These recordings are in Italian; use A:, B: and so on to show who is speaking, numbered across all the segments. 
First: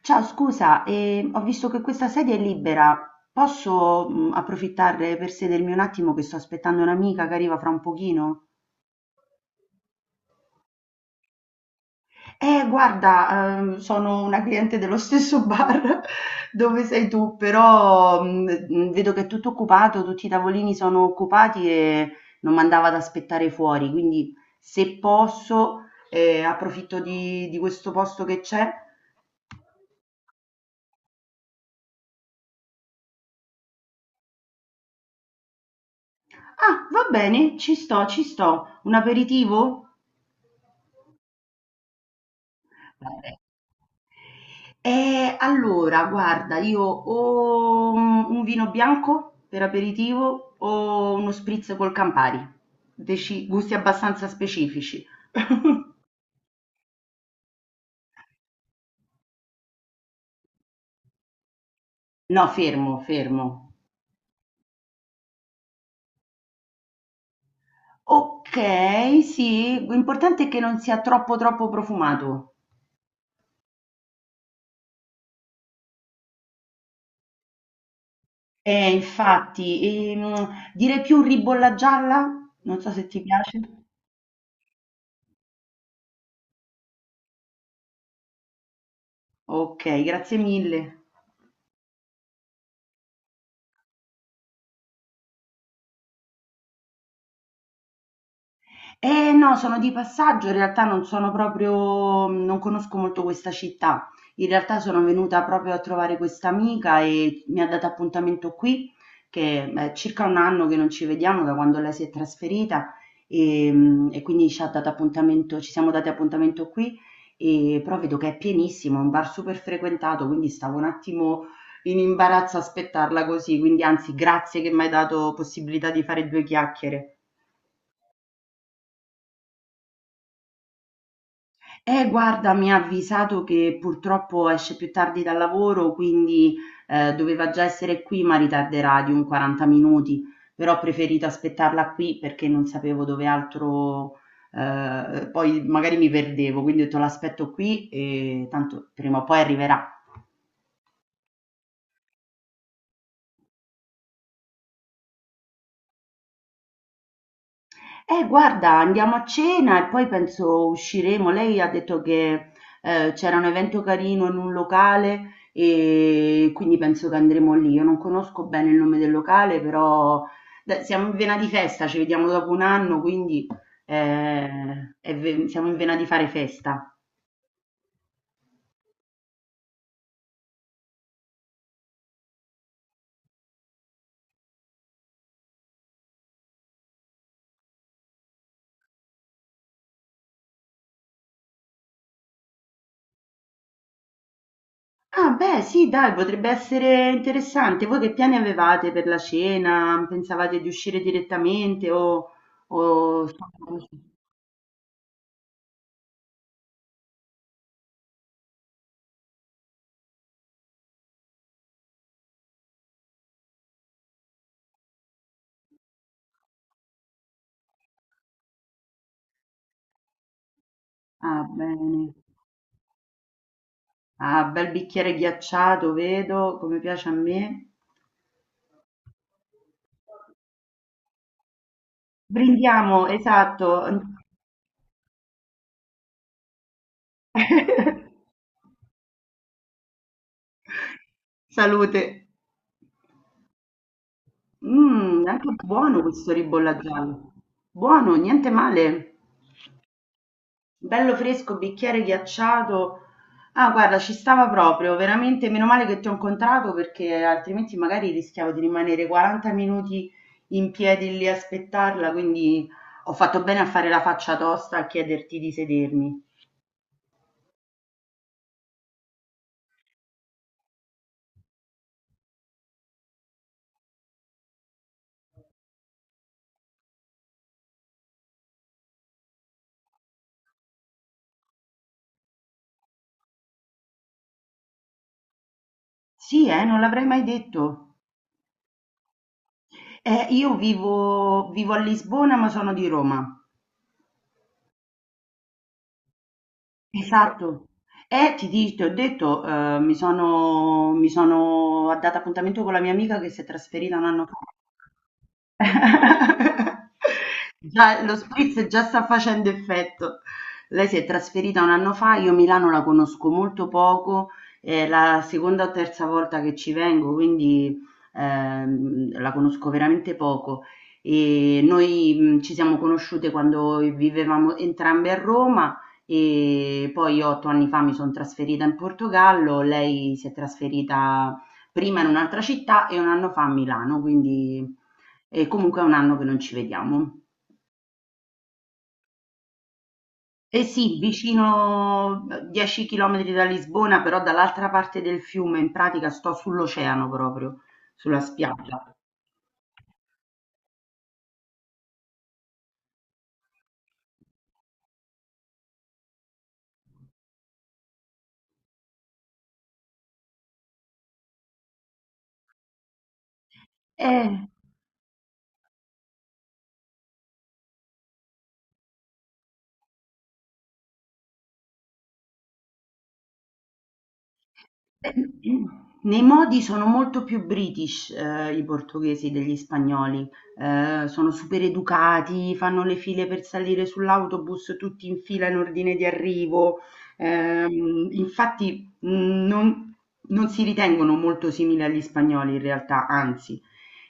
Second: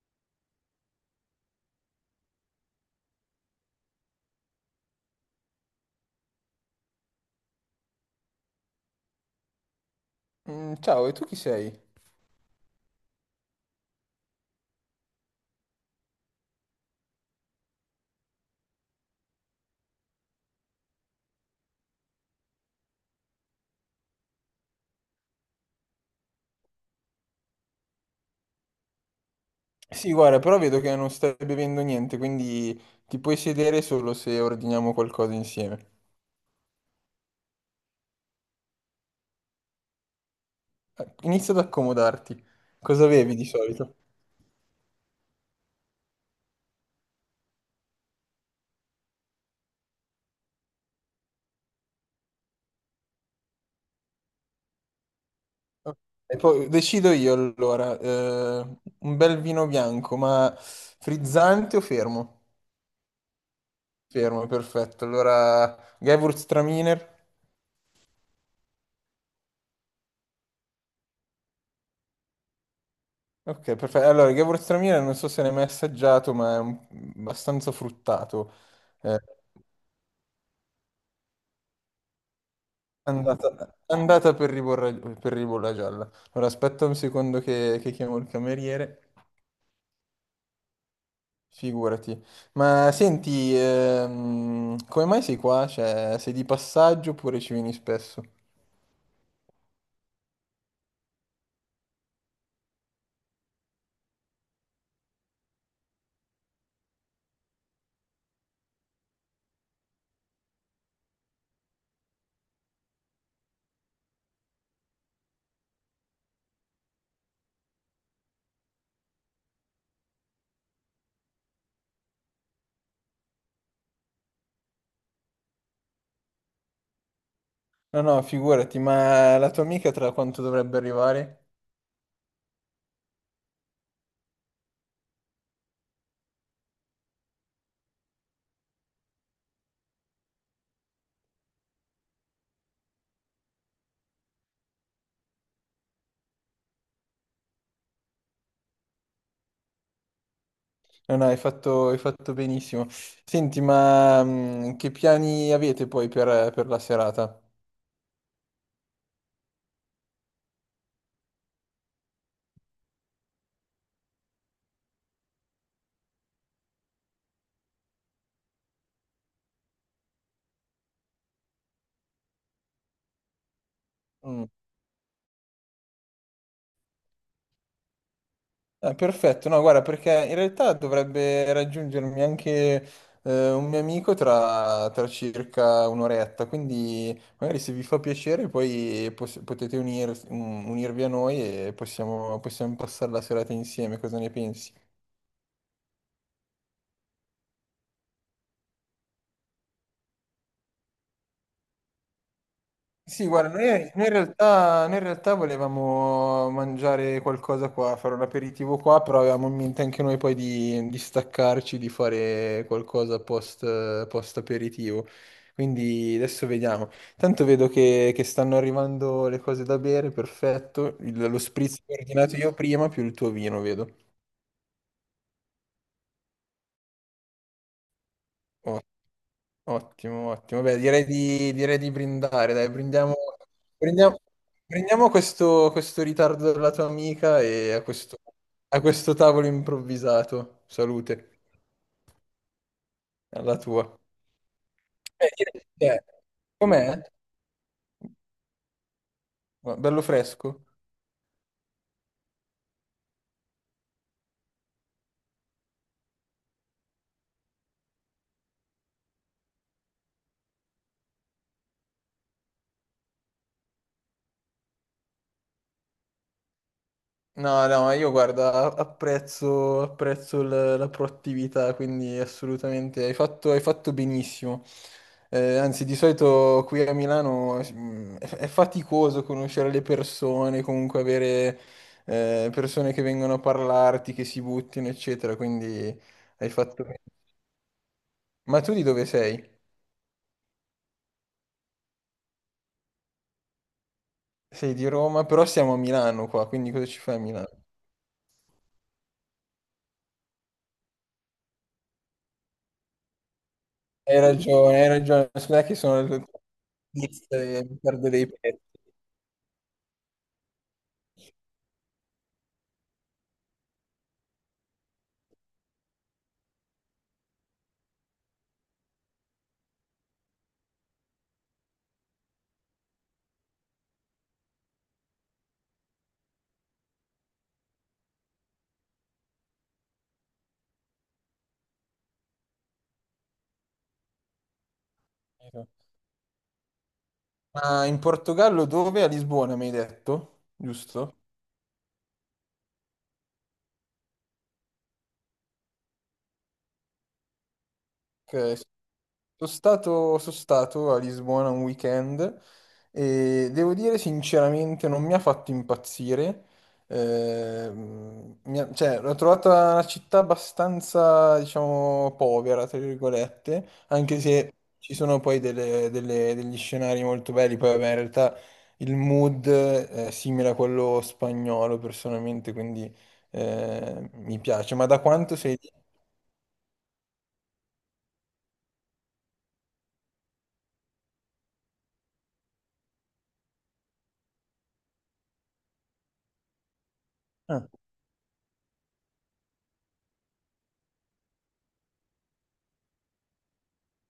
A: Ciao, scusa, ho visto che questa sedia è libera. Posso, approfittare per sedermi un attimo che sto aspettando un'amica che arriva fra un pochino?
B: Mm, ciao, e tu chi sei?
A: Guarda, sono una cliente dello stesso bar dove sei tu, però vedo che è tutto occupato, tutti i tavolini sono occupati e non mandava ad aspettare fuori, quindi se posso, approfitto di questo posto che c'è.
B: Sì, guarda, però vedo che non stai bevendo niente, quindi ti puoi sedere solo se ordiniamo qualcosa insieme.
A: Ah, va bene, ci sto, ci sto. Un aperitivo?
B: Inizia ad accomodarti. Cosa bevi di solito?
A: Allora guarda io o un vino bianco per aperitivo o uno spritz col Campari. Deci gusti abbastanza specifici.
B: E poi decido io allora, un bel vino bianco, ma frizzante o fermo?
A: No, fermo, fermo.
B: Fermo, perfetto. Allora, Gewürztraminer.
A: Ok, sì, l'importante è che non sia troppo profumato.
B: Ok, perfetto. Allora, il Gewürztraminer non so se l'hai mai assaggiato, ma è abbastanza fruttato. Eh,
A: Infatti, direi più ribolla gialla? Non so se ti piace.
B: Andata, andata per ribolla gialla. Allora, aspetta un secondo che chiamo il cameriere.
A: Ok, grazie mille.
B: Figurati. Ma senti, come mai sei qua? Cioè, sei di passaggio oppure ci vieni spesso?
A: Eh no, sono di passaggio, in realtà non sono proprio, non conosco molto questa città. In realtà sono venuta proprio a trovare questa amica e mi ha dato appuntamento qui, che è circa un anno che non ci vediamo da quando lei si è trasferita e, e quindi ci ha dato appuntamento, ci siamo dati appuntamento qui e però vedo che è pienissimo, è un bar super frequentato, quindi stavo un attimo in imbarazzo a aspettarla così, quindi anzi grazie che mi hai dato possibilità di fare due chiacchiere.
B: No, no, figurati, ma la tua amica tra quanto dovrebbe arrivare?
A: Guarda, mi ha avvisato che purtroppo esce più tardi dal lavoro, quindi doveva già essere qui, ma ritarderà di un 40 minuti. Però ho preferito aspettarla qui perché non sapevo dove altro, poi magari mi perdevo, quindi ho detto l'aspetto qui e tanto prima o poi arriverà.
B: No, no, hai fatto benissimo. Senti, ma che piani avete poi per la serata?
A: Guarda, andiamo a cena e poi penso usciremo. Lei ha detto che c'era un evento carino in un locale e quindi penso che andremo lì. Io non conosco bene il nome del locale, però dai, siamo in vena di festa, ci vediamo dopo un anno, quindi
B: Mm.
A: siamo in vena di fare festa.
B: Perfetto, no, guarda, perché in realtà dovrebbe raggiungermi anche un mio amico tra circa un'oretta, quindi magari se vi fa piacere poi potete unirvi a noi e possiamo passare la serata insieme, cosa ne pensi?
A: Ah, beh, sì, dai, potrebbe essere interessante. Voi che piani avevate per la cena? Pensavate di uscire direttamente o...
B: Sì, guarda, noi in realtà volevamo mangiare qualcosa qua, fare un aperitivo qua, però avevamo in mente anche noi poi di staccarci, di fare qualcosa post aperitivo. Quindi adesso vediamo. Tanto vedo che stanno arrivando le cose da bere, perfetto. Lo
A: Ah,
B: spritz che ho
A: bene.
B: ordinato io prima, più il tuo vino, vedo.
A: Ah, bel bicchiere ghiacciato, vedo, come piace a me.
B: Ottimo, ottimo. Beh, direi di brindare, dai,
A: Brindiamo, esatto.
B: brindiamo- brindiamo questo ritardo della tua amica e a questo, a questo tavolo improvvisato. Salute,
A: Salute.
B: alla tua.
A: Mmm,
B: Eh,
A: anche
B: direi-
A: buono
B: eh,
A: questo ribolla
B: com'è?
A: giallo. Buono, niente male.
B: Ma bello fresco?
A: Bello fresco, bicchiere ghiacciato. Ah, guarda, ci stava proprio, veramente meno male che ti ho incontrato perché altrimenti magari rischiavo di rimanere 40 minuti in piedi lì a aspettarla, quindi ho fatto bene a fare la faccia tosta a chiederti di sedermi.
B: No, no, ma io guarda, apprezzo la proattività, quindi assolutamente hai fatto benissimo. Anzi, di solito qui a Milano è faticoso conoscere le persone, comunque avere persone che vengono a parlarti, che si buttino, eccetera, quindi
A: Sì,
B: hai
A: non
B: fatto bene.
A: l'avrei mai detto.
B: Ma tu di dove sei?
A: Io vivo a Lisbona, ma sono di Roma.
B: Sei di Roma, però siamo a Milano qua, quindi cosa ci fai a
A: Esatto.
B: Milano?
A: Ti ho detto, mi sono data appuntamento con la mia amica che si è trasferita un anno fa.
B: Hai ragione, scusa che mi
A: Già,
B: perdo
A: lo
B: dei pezzi.
A: spritz già sta facendo effetto. Lei si è trasferita un anno fa, io Milano la conosco molto poco, è la seconda o terza volta che ci vengo, quindi la conosco veramente poco. E noi ci siamo conosciute quando vivevamo entrambe a Roma e poi io otto anni fa mi son trasferita in Portogallo, lei si è trasferita prima in un'altra città e un anno fa a Milano, quindi e comunque è un anno che non ci vediamo.
B: Ma in Portogallo dove? A Lisbona mi hai detto,
A: Eh sì,
B: giusto?
A: vicino 10 chilometri da Lisbona, però dall'altra parte del fiume, in pratica sto sull'oceano proprio, sulla
B: Ok,
A: spiaggia.
B: sono stato a Lisbona un weekend e devo dire sinceramente non mi ha fatto impazzire. Cioè, l'ho trovata una città abbastanza, diciamo, povera, tra virgolette, anche
A: Eh.
B: se ci sono poi degli scenari molto belli. Poi, vabbè, in realtà il mood è simile a quello spagnolo personalmente, quindi mi piace. Ma da quanto sei lì?
A: Nei modi sono molto più british, i portoghesi degli spagnoli, sono super educati, fanno le file per salire sull'autobus tutti in fila in ordine di arrivo, infatti, non si ritengono molto simili agli spagnoli in realtà, anzi.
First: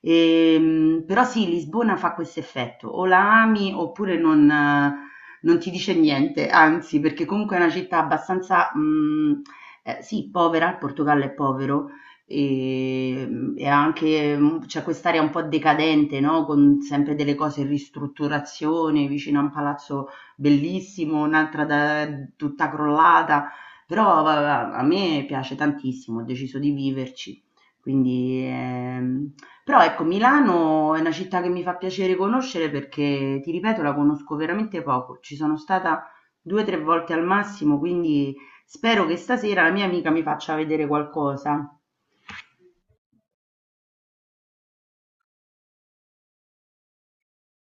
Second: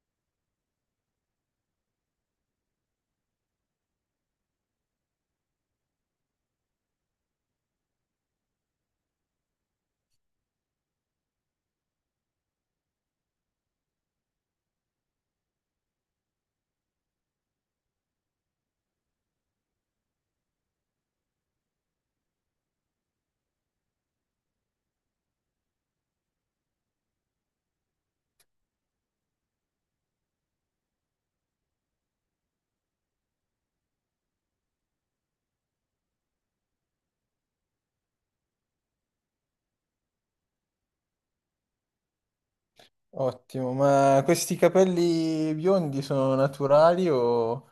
A: Però sì, Lisbona fa questo effetto, o la ami oppure non non ti dice niente, anzi, perché comunque è una città abbastanza, mhmm sì, povera, il Portogallo è povero e, e anche, c'è quest'area un po' decadente, no, con sempre delle cose in ristrutturazione, vicino a un palazzo bellissimo, un'altra da tutta crollata, però va a me piace tantissimo, ho deciso di viverci. Quindi, però ecco Milano è una città che mi fa piacere conoscere perché, ti ripeto, la conosco veramente poco. Ci sono stata 2, 3 volte al massimo, quindi spero che stasera la mia amica mi faccia vedere qualcosa.
B: Ottimo, ma questi capelli biondi sono naturali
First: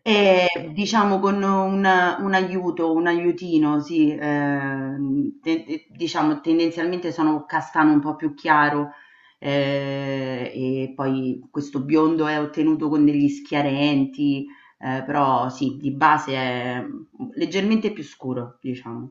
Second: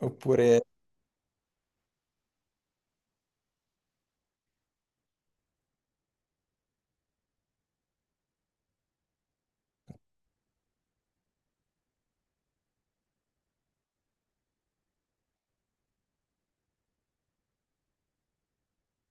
B: oppure?
A: E diciamo con un aiuto, un aiutino, sì, diciamo tendenzialmente sono castano un po' più chiaro e poi questo biondo è ottenuto con degli schiarenti, però sì, di base è leggermente più scuro, diciamo.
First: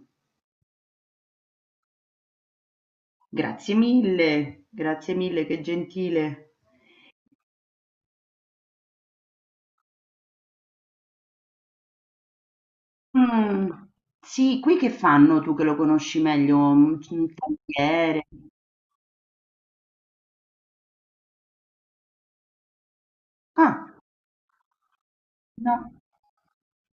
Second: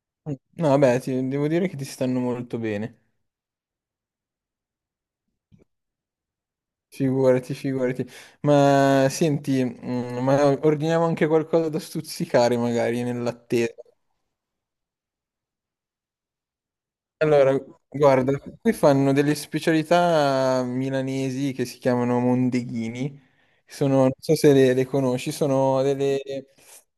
B: No, vabbè, devo dire che ti stanno molto bene.
A: Grazie mille, che gentile.
B: Figurati, figurati. Ma senti, ma ordiniamo anche qualcosa da stuzzicare magari nell'attesa.
A: Mh, sì, qui che fanno tu che lo conosci meglio? Un
B: Allora,
A: tagliere?
B: guarda, qui fanno delle specialità milanesi che si chiamano mondeghini.
A: Ah,
B: Sono, non so se le conosci, sono
A: no.
B: delle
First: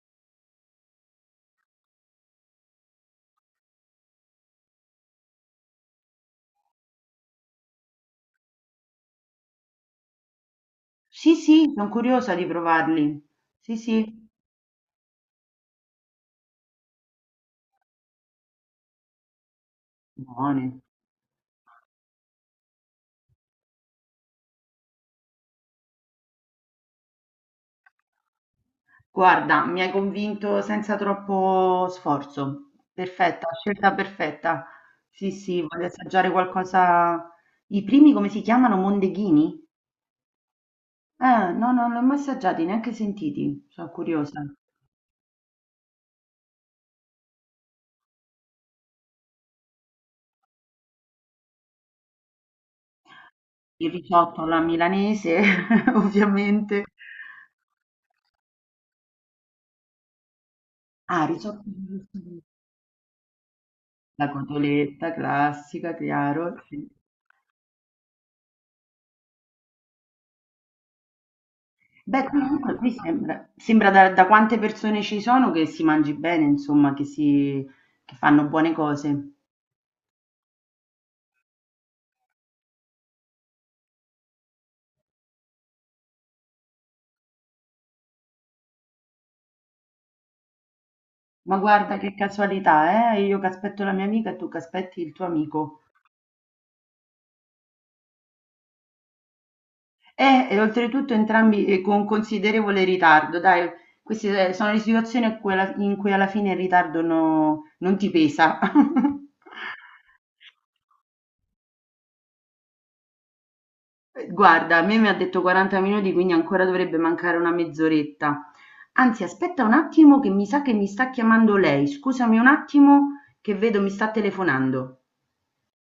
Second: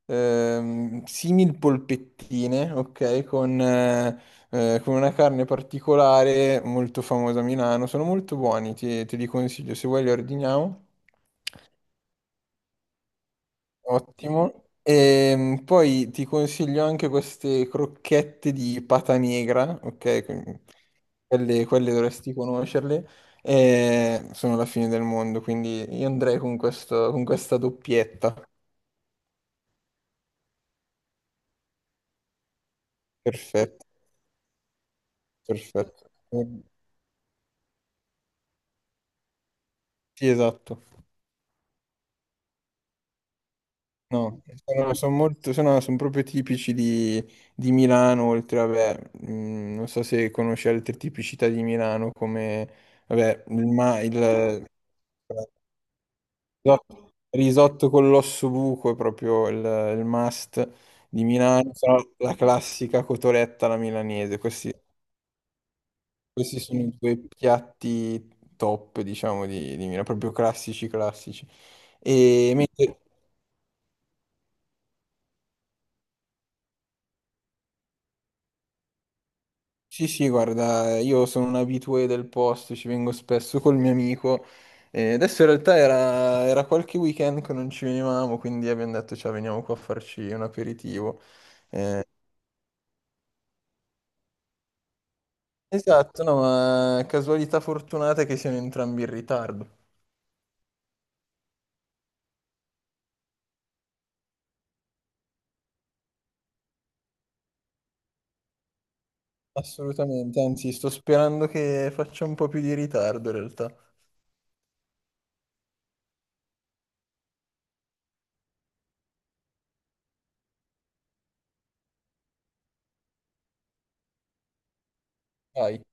B: simil polpettine, ok? Con una carne particolare molto famosa a Milano. Sono molto buoni, te li consiglio. Se vuoi li ordiniamo.
A: Sì, sì, son curiosa di provarli. Sì, sì,
B: Ottimo. E poi ti consiglio anche queste crocchette di pata negra, ok? Quindi
A: buoni.
B: quelle dovresti conoscerle. E sono la fine del mondo, quindi io andrei con con questa doppietta.
A: Guarda, mi hai convinto senza troppo sforzo. Perfetta,
B: Perfetto,
A: scelta perfetta. Sì, sì, voglio
B: perfetto.
A: assaggiare qualcosa i primi come si chiamano? Mondeghini?
B: Sì, esatto.
A: No, no, non li ho mai assaggiati, neanche sentiti. Sono curiosa.
B: No, sono proprio tipici di Milano, oltre, vabbè, non so se conosci altre tipicità di Milano come, vabbè,
A: Il risotto alla milanese, ovviamente.
B: Risotto risotto con l'osso buco è proprio il must di
A: Ah, risotto
B: Milano, se no
A: giusto,
B: la classica cotoletta alla
A: la
B: milanese. Questi,
A: cotoletta classica,
B: questi
A: chiaro,
B: sono
A: sì.
B: i due piatti top, diciamo, di Milano, proprio classici, classici.
A: Beh,
B: E
A: comunque qui
B: mentre-
A: sembra, sembra da, da quante persone ci sono che si mangi bene, insomma, che, si, che fanno buone cose.
B: sì, sì, guarda, io sono un abitué del posto, ci vengo spesso col mio amico. E adesso in realtà era qualche weekend che non ci venivamo, quindi abbiamo detto, ciao, veniamo qua a farci un aperitivo.
A: Ma guarda
B: Eh,
A: che casualità, eh? Io che aspetto la mia amica e tu che aspetti il tuo amico.
B: Esatto, no, ma casualità fortunata che siano entrambi in ritardo.
A: Oltretutto entrambi con considerevole ritardo, dai, queste sono le situazioni a cui in cui alla fine il ritardo non ti pesa.
B: Assolutamente, anzi, sto sperando che faccia un po' più di ritardo in realtà.
A: Guarda, a me mi ha detto 40 minuti, quindi ancora dovrebbe mancare una mezz'oretta. Anzi, aspetta un attimo che mi sa che mi sta chiamando lei. Scusami un attimo che vedo mi sta telefonando.
B: Vai.